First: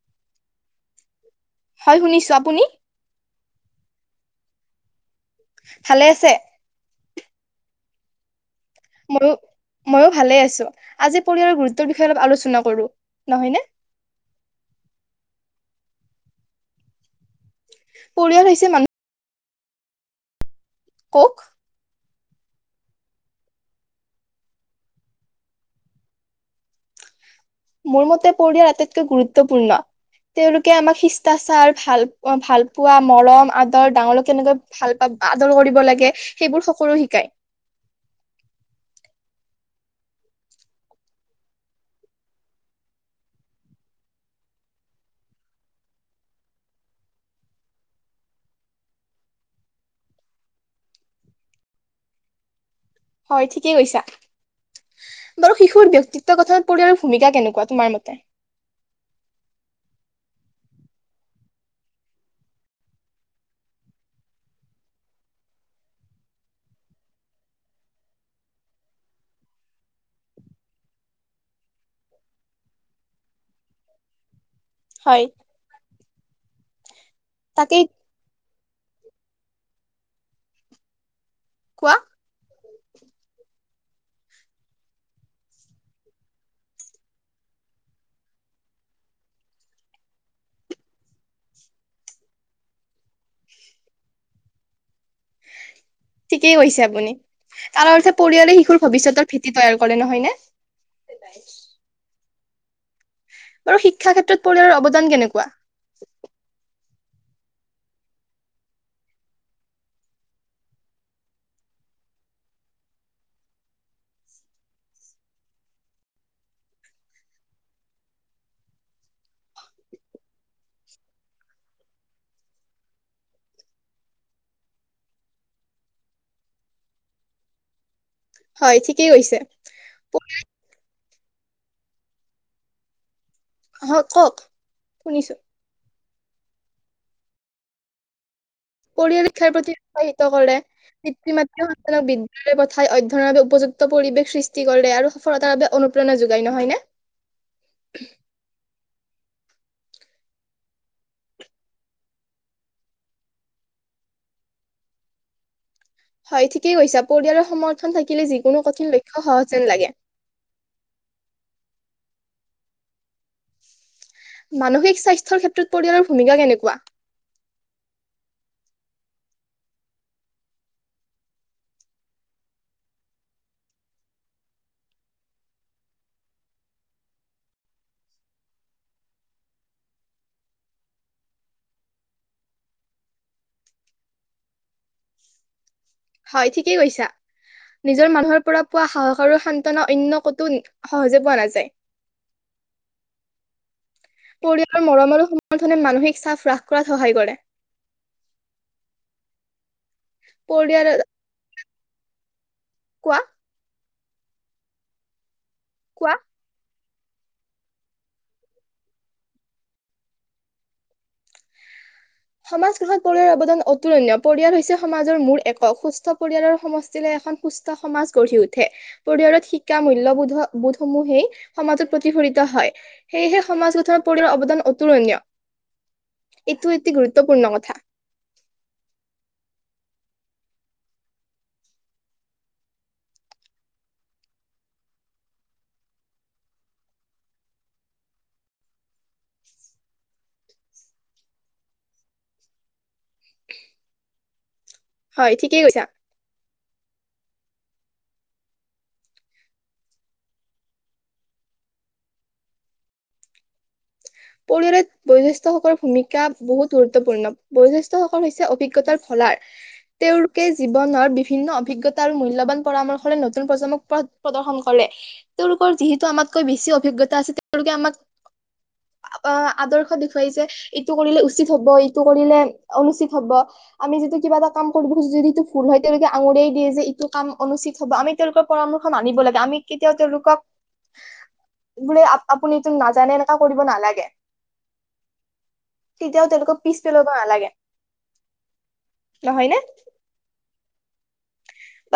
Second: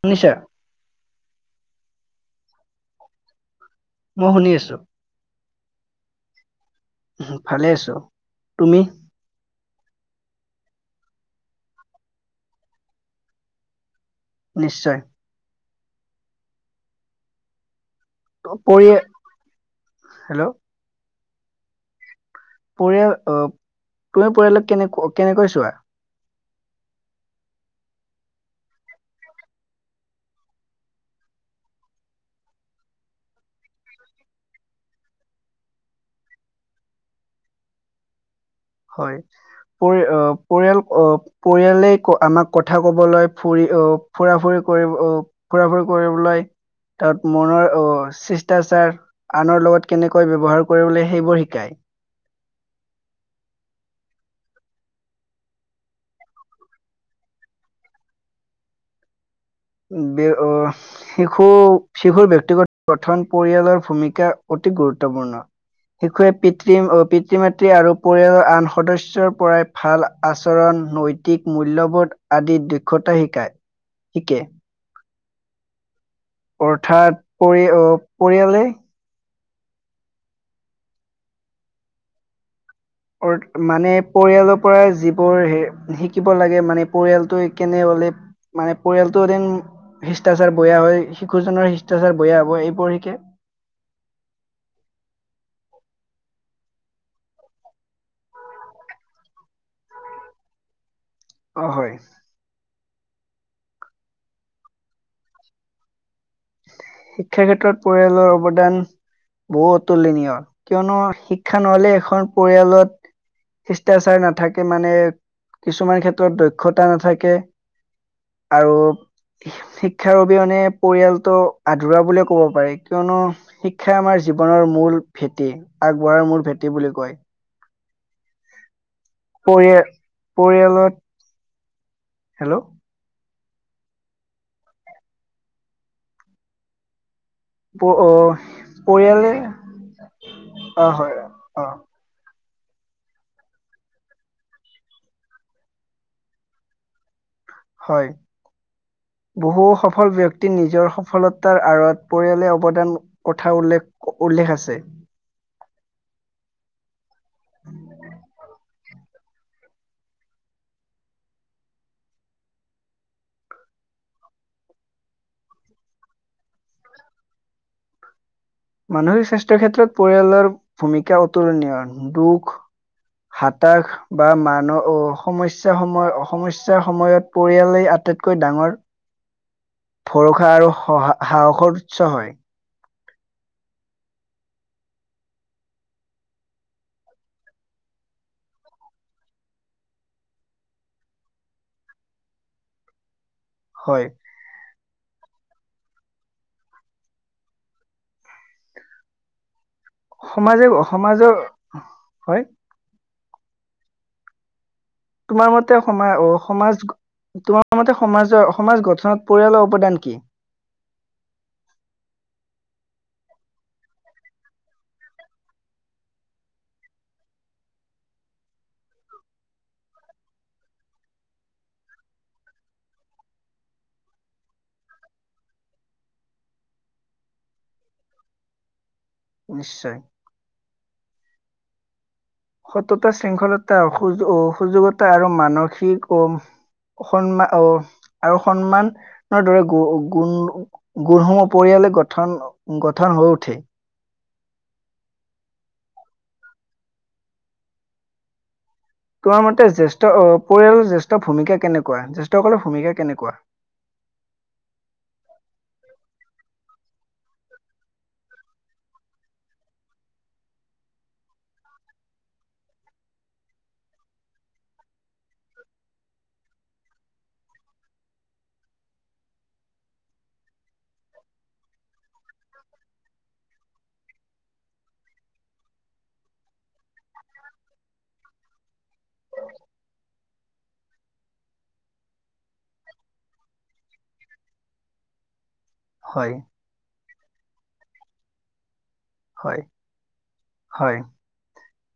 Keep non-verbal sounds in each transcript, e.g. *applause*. শুনিছা? হয় শুনিছোঁ, আপুনি? মই শুনি আছো। ভালে আছে? ভালে আছো। তুমি? মোৰো মইয়ো ভালে আছো। আজি পৰিয়ালৰ গুৰুত্বৰ বিষয়ে অলপ আলোচনা কৰো, নহয় নে? নিশ্চয়! পৰিয়াল হৈছে মানুহ পৰিয়ে, হেল্ল'। কওঁক? পৰিয়াল অঁ, তুমি পৰিয়ালক কেনেক কেনেকৈ চোৱা? মোৰ মতে পৰিয়াৰ আটাইতকৈ গুৰুত্বপূৰ্ণ। তেওঁলোকে আমাক শিষ্টাচাৰ ভাল ভাল পোৱা, মৰম আদৰ, ডাঙৰক কেনেকুৱা- ভাল পাব, আদৰ কৰিব লাগে সেইবোৰ সকলো শিকায়। হয়। পৰি অঁ, পৰিয়াল অঁ- পৰিয়ালে আমাক কথা কবলৈ, ফুৰি আহ ফুৰা ফুৰি কৰিব আহ- ফুৰা ফুৰি কৰিবলৈ, তাত মনৰ অঁ শিষ্টাচাৰ- আনৰ লগত কেনেকৈ ব্যৱহাৰ কৰিবলে সেইবোৰ শিকায়। হয়, ঠিকেই কৈছা। বাৰু শিশুৰ ব্যক্তিত্ব গঠনত পৰিয়ালৰ ভূমিকা কেনেকুৱা তোমাৰ মতে? বে অঁ- শিশু শিশুৰ ব্যক্তিগত গঠন পৰিয়ালৰ ভূমিকা অতি গুৰুত্বপূৰ্ণ। শিশুৱে পিতৃ অঁ পিতৃ মাতৃ আৰু পৰিয়ালৰ আন সদস্য ৰ পৰাই- ভাল আচৰণ নৈতিক মূল্যবোধ আদি দক্ষতা শিকায় শিকে হয়ঁ! অৰ্থাৎ পৰি তাকেই অঁ পৰিয়ালে- কোৱা? অ'মানে পৰিয়ালৰ পৰা যিবোৰ শিকিব লাগে মানে পৰিয়ালটোোৱ কেনে হলে- মানে পৰিয়ালটো এদিন শিষ্টাচাৰ বেয়া হয় শিশুজনৰ শিষ্টাচাৰ বেয়া হবৈ এইবোৰ সিকে। ঠিকেই কৈছে আপুনি? তাৰ অৰ্থে পৰিয়ালে শিশুৰ ভৱিষ্যতৰ ভেটি তৈয়াৰ কৰে নহয় নে? অঁ হয়! বাৰু শিক্ষা ক্ষেত্ৰত পৰিয়ালৰ অৱদান কেনেকুৱা? শিক্ষাৰ ক্ষেত্ৰত পৰিয়ালৰ অৱদান- বহু অতুলনীয় কিয়নো শিক্ষা নহলে এখন পৰিয়ালত- শিষ্টাচাৰ নাথাকে মানে কিছুমান ক্ষেত্ৰত দক্ষতা নাথাকে। আৰু শিক্ষাৰ অবিহনে পৰিয়াল- ত আধৰুৱ বুলিয়ে ক'ব পাৰি কিয়নো? শিক্ষা আমাৰ জীৱনৰ মূল ভেটি আগবঢ়াৰ মূল ভেঁটি বুলি কয়। হয়! ঠিকেই কৈছে? পৰি এ পৰিয়ালত- হেল্লৌ! হয়ঁ কওক শুনিছোঁ। প অঁ- পৰিয়াল শিক্ষাৰ প্ৰতি উৎসাহিত কৰে অ হয় পিতৃ মাতৃ অ সন্তানক বি- বিদ্যালয়ৰ পথাই অধ্যয়নৰ বাবে উপযুক্ত পৰিৱেশ সৃষ্টি কৰিলে আৰু সফলতাৰ বাবে অনুপ্ৰেৰণা যোগাই নহয় নে। হয়ঁ! বহু সফল ব্যয়ক্তি নিজৰ সফলতাৰ আঁৰত পৰিয়ালে অৱদান- কথা উল্লেখ উল্লেখ আছে। হয়ঁ ঠিকেই কৈছা পৰিয়ালৰ সমৰ্থন থাকিলে যিকোনো কঠিন লক্ষ্য সহজ যেন লাগে। মানসিক স্বাস্থ্যৰ ক্ষেত্ৰত পৰিয়ালৰ ভূমিকা কেনেকুৱা? মানসিক স্বাস্থ্য ক্ষেত্ৰত পৰিয়ালৰ ভূমিকা অতুলনীয় দুখ- হাতাশ- বা মানহ অঁ সমস্যাৰ সময়ত সমস্যাৰ সময়ত পৰিয়ালেই আটাইতকৈ ডাঙৰ। *inaudible* ভৰসা আৰু সা সাহসৰ উৎস হয়ঁ। হয়ঁ ঠিকেই কৈছা। নিজৰ মানুহৰ পৰা পোৱা সাহস আৰু সান্তনা অন্য ক'তো সহজে পোৱা নাযায়। *unintelligible* হয়ঁ! পৰিয়ালৰ মৰম আৰু সমৰ্থনে মানসিক চাপ হ্ৰাস কৰাত সহায় কৰে। সমাজে পৰিয়াল সমাজৰ হয়ঁ। কোৱা- তোমাৰ মতে কোৱা সমাই অহ- সমাজ তোমাৰ মতে সমাজৰ সমাজ গঠনত পৰিয়ালৰ অৱদান কি? সমাজ কষত পৰিয়ালৰ অৱদান অতুলনীয় পৰিয়াল হৈছে সমাজৰ মূল একক সুস্থ পৰিয়ালৰ সমষ্টিলে এখন- সুস্থ সমাজ গঢ়ি উঠে। পৰিয়ালত শিকা মূল্যয়বোধ বোধসমূহেই সমাজত প্ৰতিফলিত হয়ঁ। সেয়েহে সমাজ গঠনৰ পৰিয়ালৰ অৱদান অতুলনীয় এইটো অতি গুৰুত্বপূৰ্ণ কথা। নিশ্চয়। সততা, শৃংখলতা, অসু সুযোগতা আৰু মানসিক অ সন্মা অহ আৰু সন্মানৰ দৰে গ গুণ গুণসমূহ পৰিয়ালে গঠন গঠন হৈ উঠে। হয় ঠিকেই কৈছা। তোমাৰ মতে জ্যেষ্ঠ অ পৰিয়ালৰ জ্যেষ্ঠ ভূমিকা কেনেকুৱা? জ্যেষ্ঠসকলৰ ভূমিকা কেনেকুৱা? পৰিয়ালত বয়োজ্যেষ্ঠ সকলৰ ভূমিকা বহুত গুৰুত্বপূৰ্ণ, বয়োজ্যেষ্ঠ সকল হৈছে অভিজ্ঞতাৰ ফলাৰ। তেওঁলোকে জীৱনৰ বিভিন্ন অভিজ্ঞতা আৰু মূল্যবান পৰামৰ্শলৈ নতুন প্ৰজন্মক প্ৰ প্ৰদৰ্শন কৰে তেওঁলোকৰ যিহেতু আমাতকৈ বেছি অভিজ্ঞতা আছে তেওঁলোকে আমাক অ আদৰ্শ দেখুৱাই যে ইটো কৰিলে উচিত হব, ইটো কৰিলে অনুচিত হব। আমি যিটো কিবা এটা কাম কৰিব খোজো যদি এইটো ভুল হয় তেওঁলোকে আঙুৰিয়াই দিয়ে যে এইটো কাম অনুষ্ঠচিত হ'ব আমি তেওঁলোকৰ পৰামৰ্শ মানিব লাগে, আমি কেতিয়াও তেওঁলোকক বোলে আপ আপুনি তো নাজানে এনেকা কৰিব নালাগে। তেতিয়াও হয় তেওঁলোকক পিছ পেলাব নালাগে। নহয় নে হয়, হয়।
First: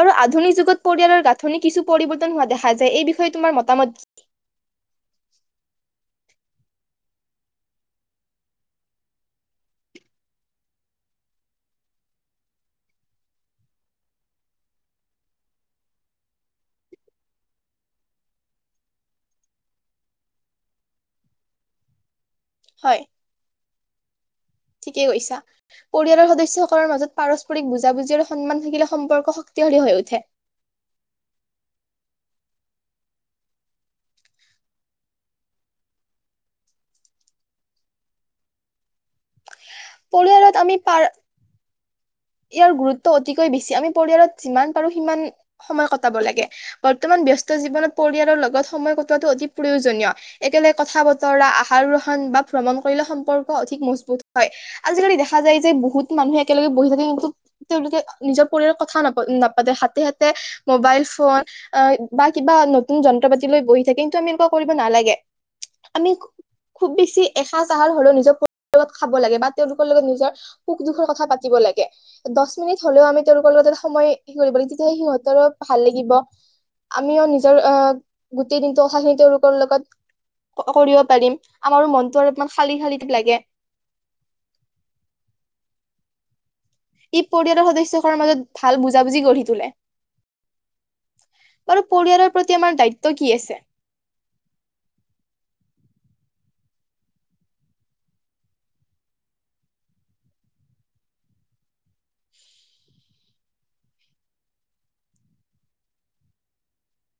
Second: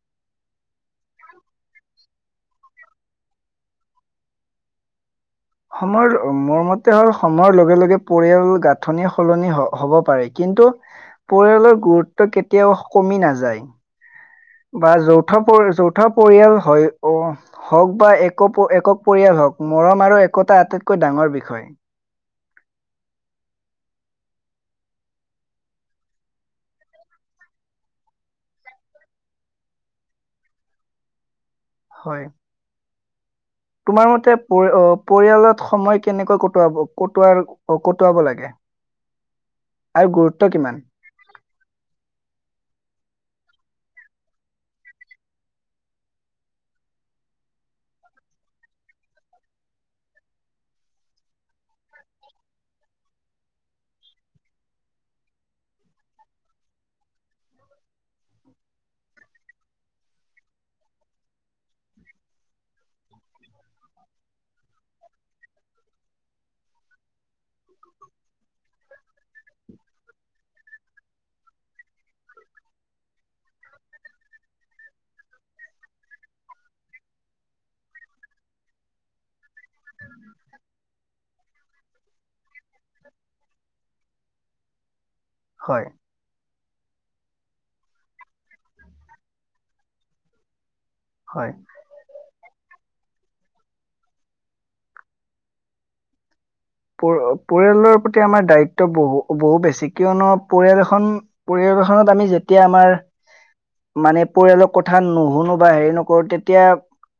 আৰু আধুনিক যুগত পৰিয়ালৰ গাঁথনি কিছু পৰিৱৰ্তন হোৱা দেখা যায় এই বিষয়ে তোমাৰ মতামত সময়ৰ মোৰ মতে হ'ল সময়ৰ লগে লগে পৰিয়াল গাঁথনি সলনি হ হব পাৰে কিন্তু পৰিয়ালৰ গুৰুত্ব কেতিয়াও কমি নাযায়। বা যৌথ পৰি যৌথ পৰিয়াল হয় অ হওক বা এক প একক পৰিয়াল হওক, মৰম আৰু একতা আটাইতকৈ ডাঙৰ বিষয়। হয়। ঠিকে কৈছা। পৰিয়ালৰ সদস্যসকলৰ মাজত পাৰস্পৰিক বুজাবুজি আৰু সন্মান থাকিলে সম্পৰ্ক শক্তিশালী হৈ উঠে। হয়। তোমাৰ মতে পৰি অ পৰিয়ালত সময় কেনেকৈ কটোৱাব কটোৱাৰ অ কটুৱাব লাগে? আৰু গুৰুত্ব পৰিয়ালত আমি কিমান? পাৰ ইয়াৰ গুৰুত্ব অতিকৈ বেছি, আমি পৰিয়ালত যিমান পাৰো সিমান সময় কটাব লাগে। বৰ্তমান ব্যস্ত জীৱনত পৰিয়ালৰ লগত সময় কটোৱাটো অতি প্ৰয়োজনীয়। একেলগে কথা বতৰা, আহাৰ গ্ৰহণ বা ভ্ৰমণ কৰিলে সম্পৰ্ক অধিক মজবুত হয়। আজিকালি দেখা যায় যে বহুত মানুহ একেলগে বহি থাকে কিন্তু তেওঁলোকে নিজৰ পৰিয়ালৰ কথা নাপা নাপাতে, হাতে - হাতে মোবাইল ফোন অ বা কিবা নতুন যন্ত্ৰ পাতি লৈ বহি থাকে কিন্তু আমি এনেকুৱা কৰিব নালাগে। আমি খুব বেছি এসাঁজ আহাৰ হলেও নিজৰ পৰিয়ালত খাব লাগে বা তেওঁলোকৰ লগত নিজৰ সুখ - দুখৰ কথা পাতিব লাগে। দছ মিনিট হলেও আমি তেওঁলোকৰ লগত এটা সময়ে কি কৰিব লাগে তেতিয়াহে সিহঁতৰো ভাল লাগিব। আমিও নিজৰ আ গোটেই দিনটো কথাখিনি তেওঁলোকৰ লগত ক কৰিব পাৰিম, আমাৰো মনতো অলপমান খালি - খালি লাগে। হয়। ই পৰিয়ালৰ সদস্যসকলৰ মাজত ভাল বুজাবুজি গঢ়ি তোলে। হয়। আৰু পৰিয়ালৰ প্ৰতি আমাৰ দায়িত্ব কি আছে? পৰ পৰিয়ালৰ প্ৰতি আমাৰ দায়িত্ব বহু বহু বেছি কিয়নো পৰিয়াল এখন পৰিয়াল এখনত আমি যেতিয়া আমাৰ মানে পৰিয়ালৰ কথা নুহুনো বা হেৰি নকৰো তেতিয়া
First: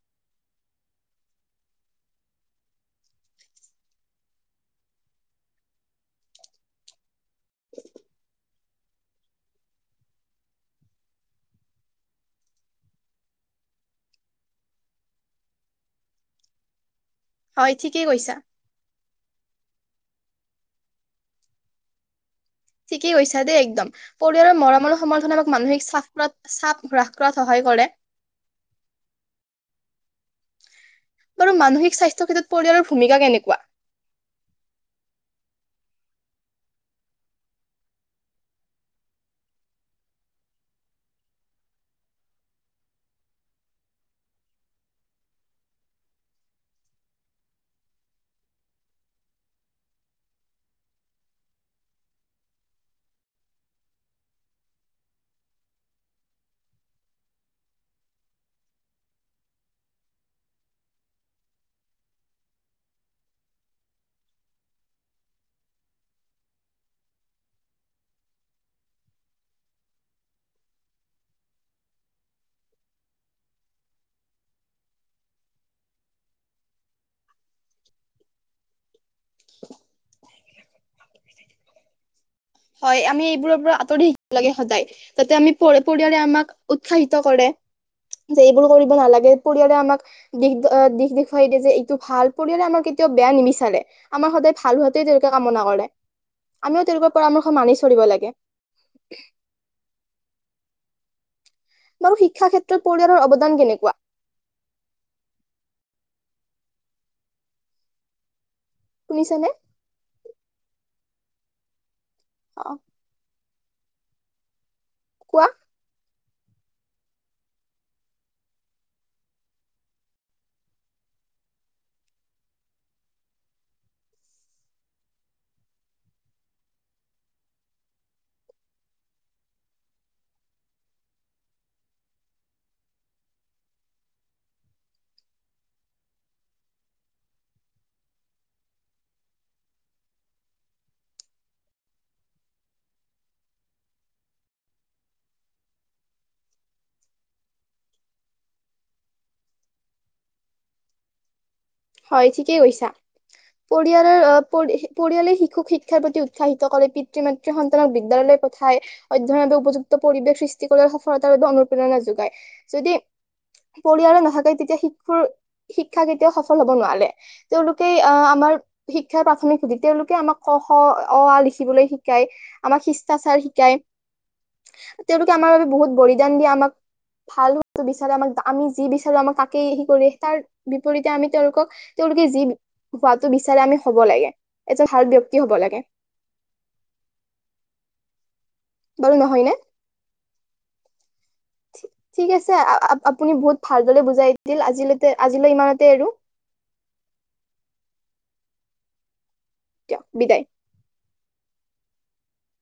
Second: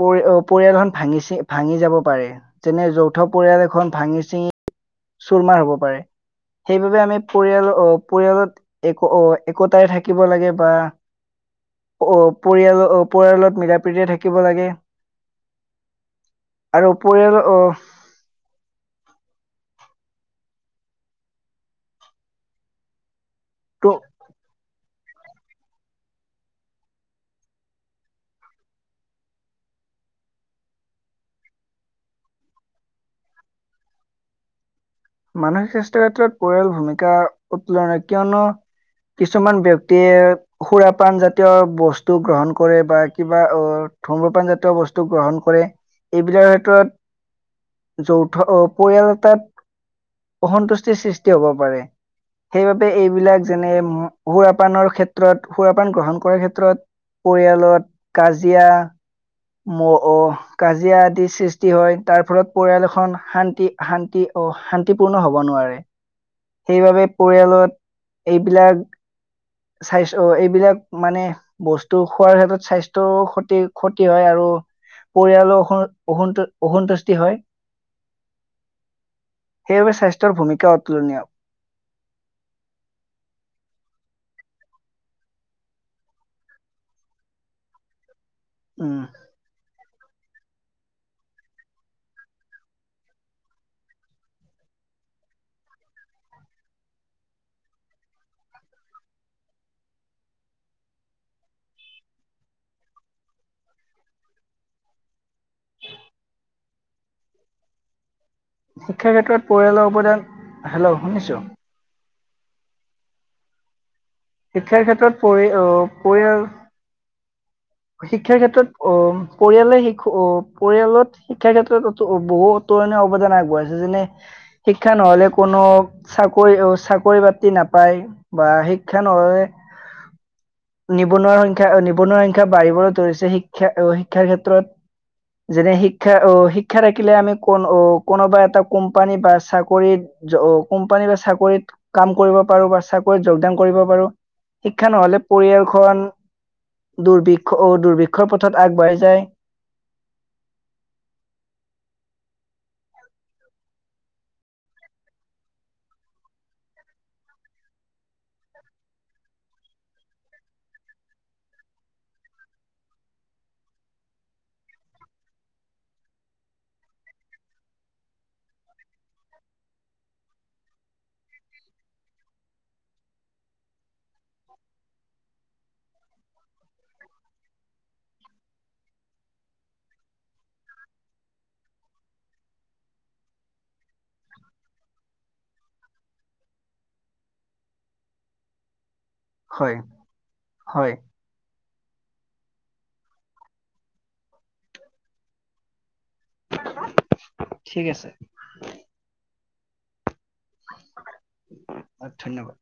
পৰি অ পৰিয়ালখন ভাঙি চি ভাঙি যাব পাৰে যেনে যৌথ পৰিয়াল এখন ভাঙি চিঙি চুৰমাৰ হব পাৰে সেইবাবে আমি পৰিয়াল অ পৰিয়ালত এক অ একোতাৰে থাকিব লাগে বা অ পৰিয়াল অ পৰিয়ালত মিলা প্ৰীতিৰে থাকিব লাগে *inaudible* আৰু পৰিয়ালৰ অ কে কৈছা। ঠিকেই কৈছা দেই একদম। ত পৰিয়ালৰ মৰমৰ সমৰ্থনে আমাক মানসিক হ্ৰাস কৰাত চাপ হ্ৰাস কৰাত সহায় কৰে। বাৰু মানসিক স্বাস্থ্য ক্ষেত্ৰত পৰিয়ালৰ ভূমিকা কেনেকুৱা? মানসিক স্বাস্থ্যৰ ক্ষেত্ৰত পৰিয়াল ভূমিকা অতুলনীয় কিয়নো কিছুমান ব্যক্তিয়ে সুৰা পান জাতীয় বস্তু গ্ৰহণ কৰে বা কিবা অ ধুম্ৰপানজাতীয় বস্তু গ্ৰহণ কৰে। এইবিলাক ক্ষেত্ৰত যৌথ অ পৰিয়াল এটাত অসন্তুষ্টিৰ সৃষ্টি হব পাৰে। সেইবাবে এইবিলাক যেনে ম সুৰাপানৰ ক্ষেত্ৰত সুৰাপান গ্ৰহণ কৰাৰ ক্ষেত্ৰত পৰিয়ালত কাজিয়া ম অ কাজিয়া আদি সৃষ্টি হয় তাৰ ফলত পৰিয়াল এখন শান্তি শান্তি অ শান তি পূৰ্ণ হ'ব নোৱাৰে সেইবাবে পৰিয়ালত এইবিলাক স্বাস্থ্য এইবিলাক মানে বস্তু খোৱাৰ ক্ষেত্ৰত স্বাস্থ্যও ক্ষতি ক্ষত কি হয় আৰু পৰিয়ালৰ অস অসন্ত অসন্তুষ্টি হয়। সেইবাবে স্বাস্থ্যৰ ভূমিকা অতুলনীয়। হয় আমি এইবোৰৰ পৰা আঁতৰি লাগে সদায়। যাতে আমি পৰে পৰিয়ালে আমাক উৎসাহিত কৰে যে এইবোৰ কৰিব উম নালাগে। পৰিয়ালে আমাক দিশ আ দিশ দেখুৱাই দিয়ে যে এইটো ভাল পৰিয়ালে আমাৰ কেতিয়াও বেয়া নিবিচাৰে। আমাৰ সদায় ভাল হোৱাতে তেওঁলোকে কামনা কৰে, আমিও তেওঁলোকৰ পৰামৰ্শ মানি চলিব লাগে। বাৰু শিক্ষা ক্ষেত্ৰত পৰিয়ালৰ অৱদান কেনেকুৱা? *inaudible* শিক্ষাৰ ক্ষেত্ৰত শুনিছানে? পৰিয়ালৰ অৱদান, হেল্ল' শুনিছো। অ। শিক্ষাৰ ক্ষেত্ৰত কোৱা পৰি অ পৰিয়াল শিক্ষাৰ ক্ষেত্ৰত অ পৰিয়ালে শিক অ পৰিয়ালত শিক্ষাৰ ক্ষেত্ৰত অ তো বহুত তো মানে অৱদান আগবঢ়াইছে যেনে শিক্ষা নহ'লে কোনো, চাকৰি অ চাকৰি বাতি নাপায়। বা শিক্ষা নহয় নিবনুৱাৰ সংখ্যা অ নিবনুৱা শিক্ষা বাঢ়িবলৈ ধৰিছে শিক্ষা অ শিক্ষাৰ ক্ষেত্ৰত যেনে শিক্ষা অ শিক্ষা থাকিলে আমি কোন অ কোনোবা এটা কোম্পানী বা চাকৰিত যো অ কোম্পানী বা চাকৰিত কাম কৰিব পাৰো বা চাকৰিত যোগদান কৰিব পাৰো। শিক্ষা নহ'লে পৰিয়ালখন দুৰভিক্ষ অ দুুৰভিক্ষৰ পথত আগবাঢ়ি যায়। হয় ঠিকেই কৈছা। পৰিয়ালৰ অ পৰি পৰিয়ালে শিশুক শিক্ষাৰ প্ৰতি উৎসাহিত কৰে, পিতৃ মা কে সন্তানক বিদ্যালয়লৈ পঠায়। অধ্যয়নৰ উপযুক্ত পৰিৱেশ সৃষ্টি কৰে আৰু সফলতাৰ বাবে অনুপ্ৰেৰণা যোগায় যদি পৰিয়ালে নাথাকে তেতিয়া শিশুৰ শিক্ষা কেতিয়াও সফল হ'ব নোৱাৰে। তেওঁলোকে আহ আমাৰ শিক্ষাৰ প্ৰাথমিক সুতি তেওঁলোকে আমাক ক খ, অ আ লিখিবলৈ শিকায়। আমাক শিষ্টাচাৰ শিকায়, তেওঁলোকে আমাৰ বাবে বহুত বলিদান দি আমাক ভাল হোৱাতো বিচাৰে, আমাক আমি যি বিচাৰো আমাক তাকেই সেই কৰে তাৰ বিপৰীতে আমি তেওঁলোকক তেওঁলোকে যি হোৱাটো বিচাৰে আমি হ'ব লাগে, এজন ভাল ব্যক্তি হ'ব লাগে। বাৰু নহয় নে? হয় হয় ঠি ঠিক আছে আ আ আপুনি বহুত ভালদৰে বুজাই দিল আজিলৈতে আজিলৈ ইমানতে এৰো। ঠিক আছে। দিয়ক বিদায়। অ ধন্যবাদ।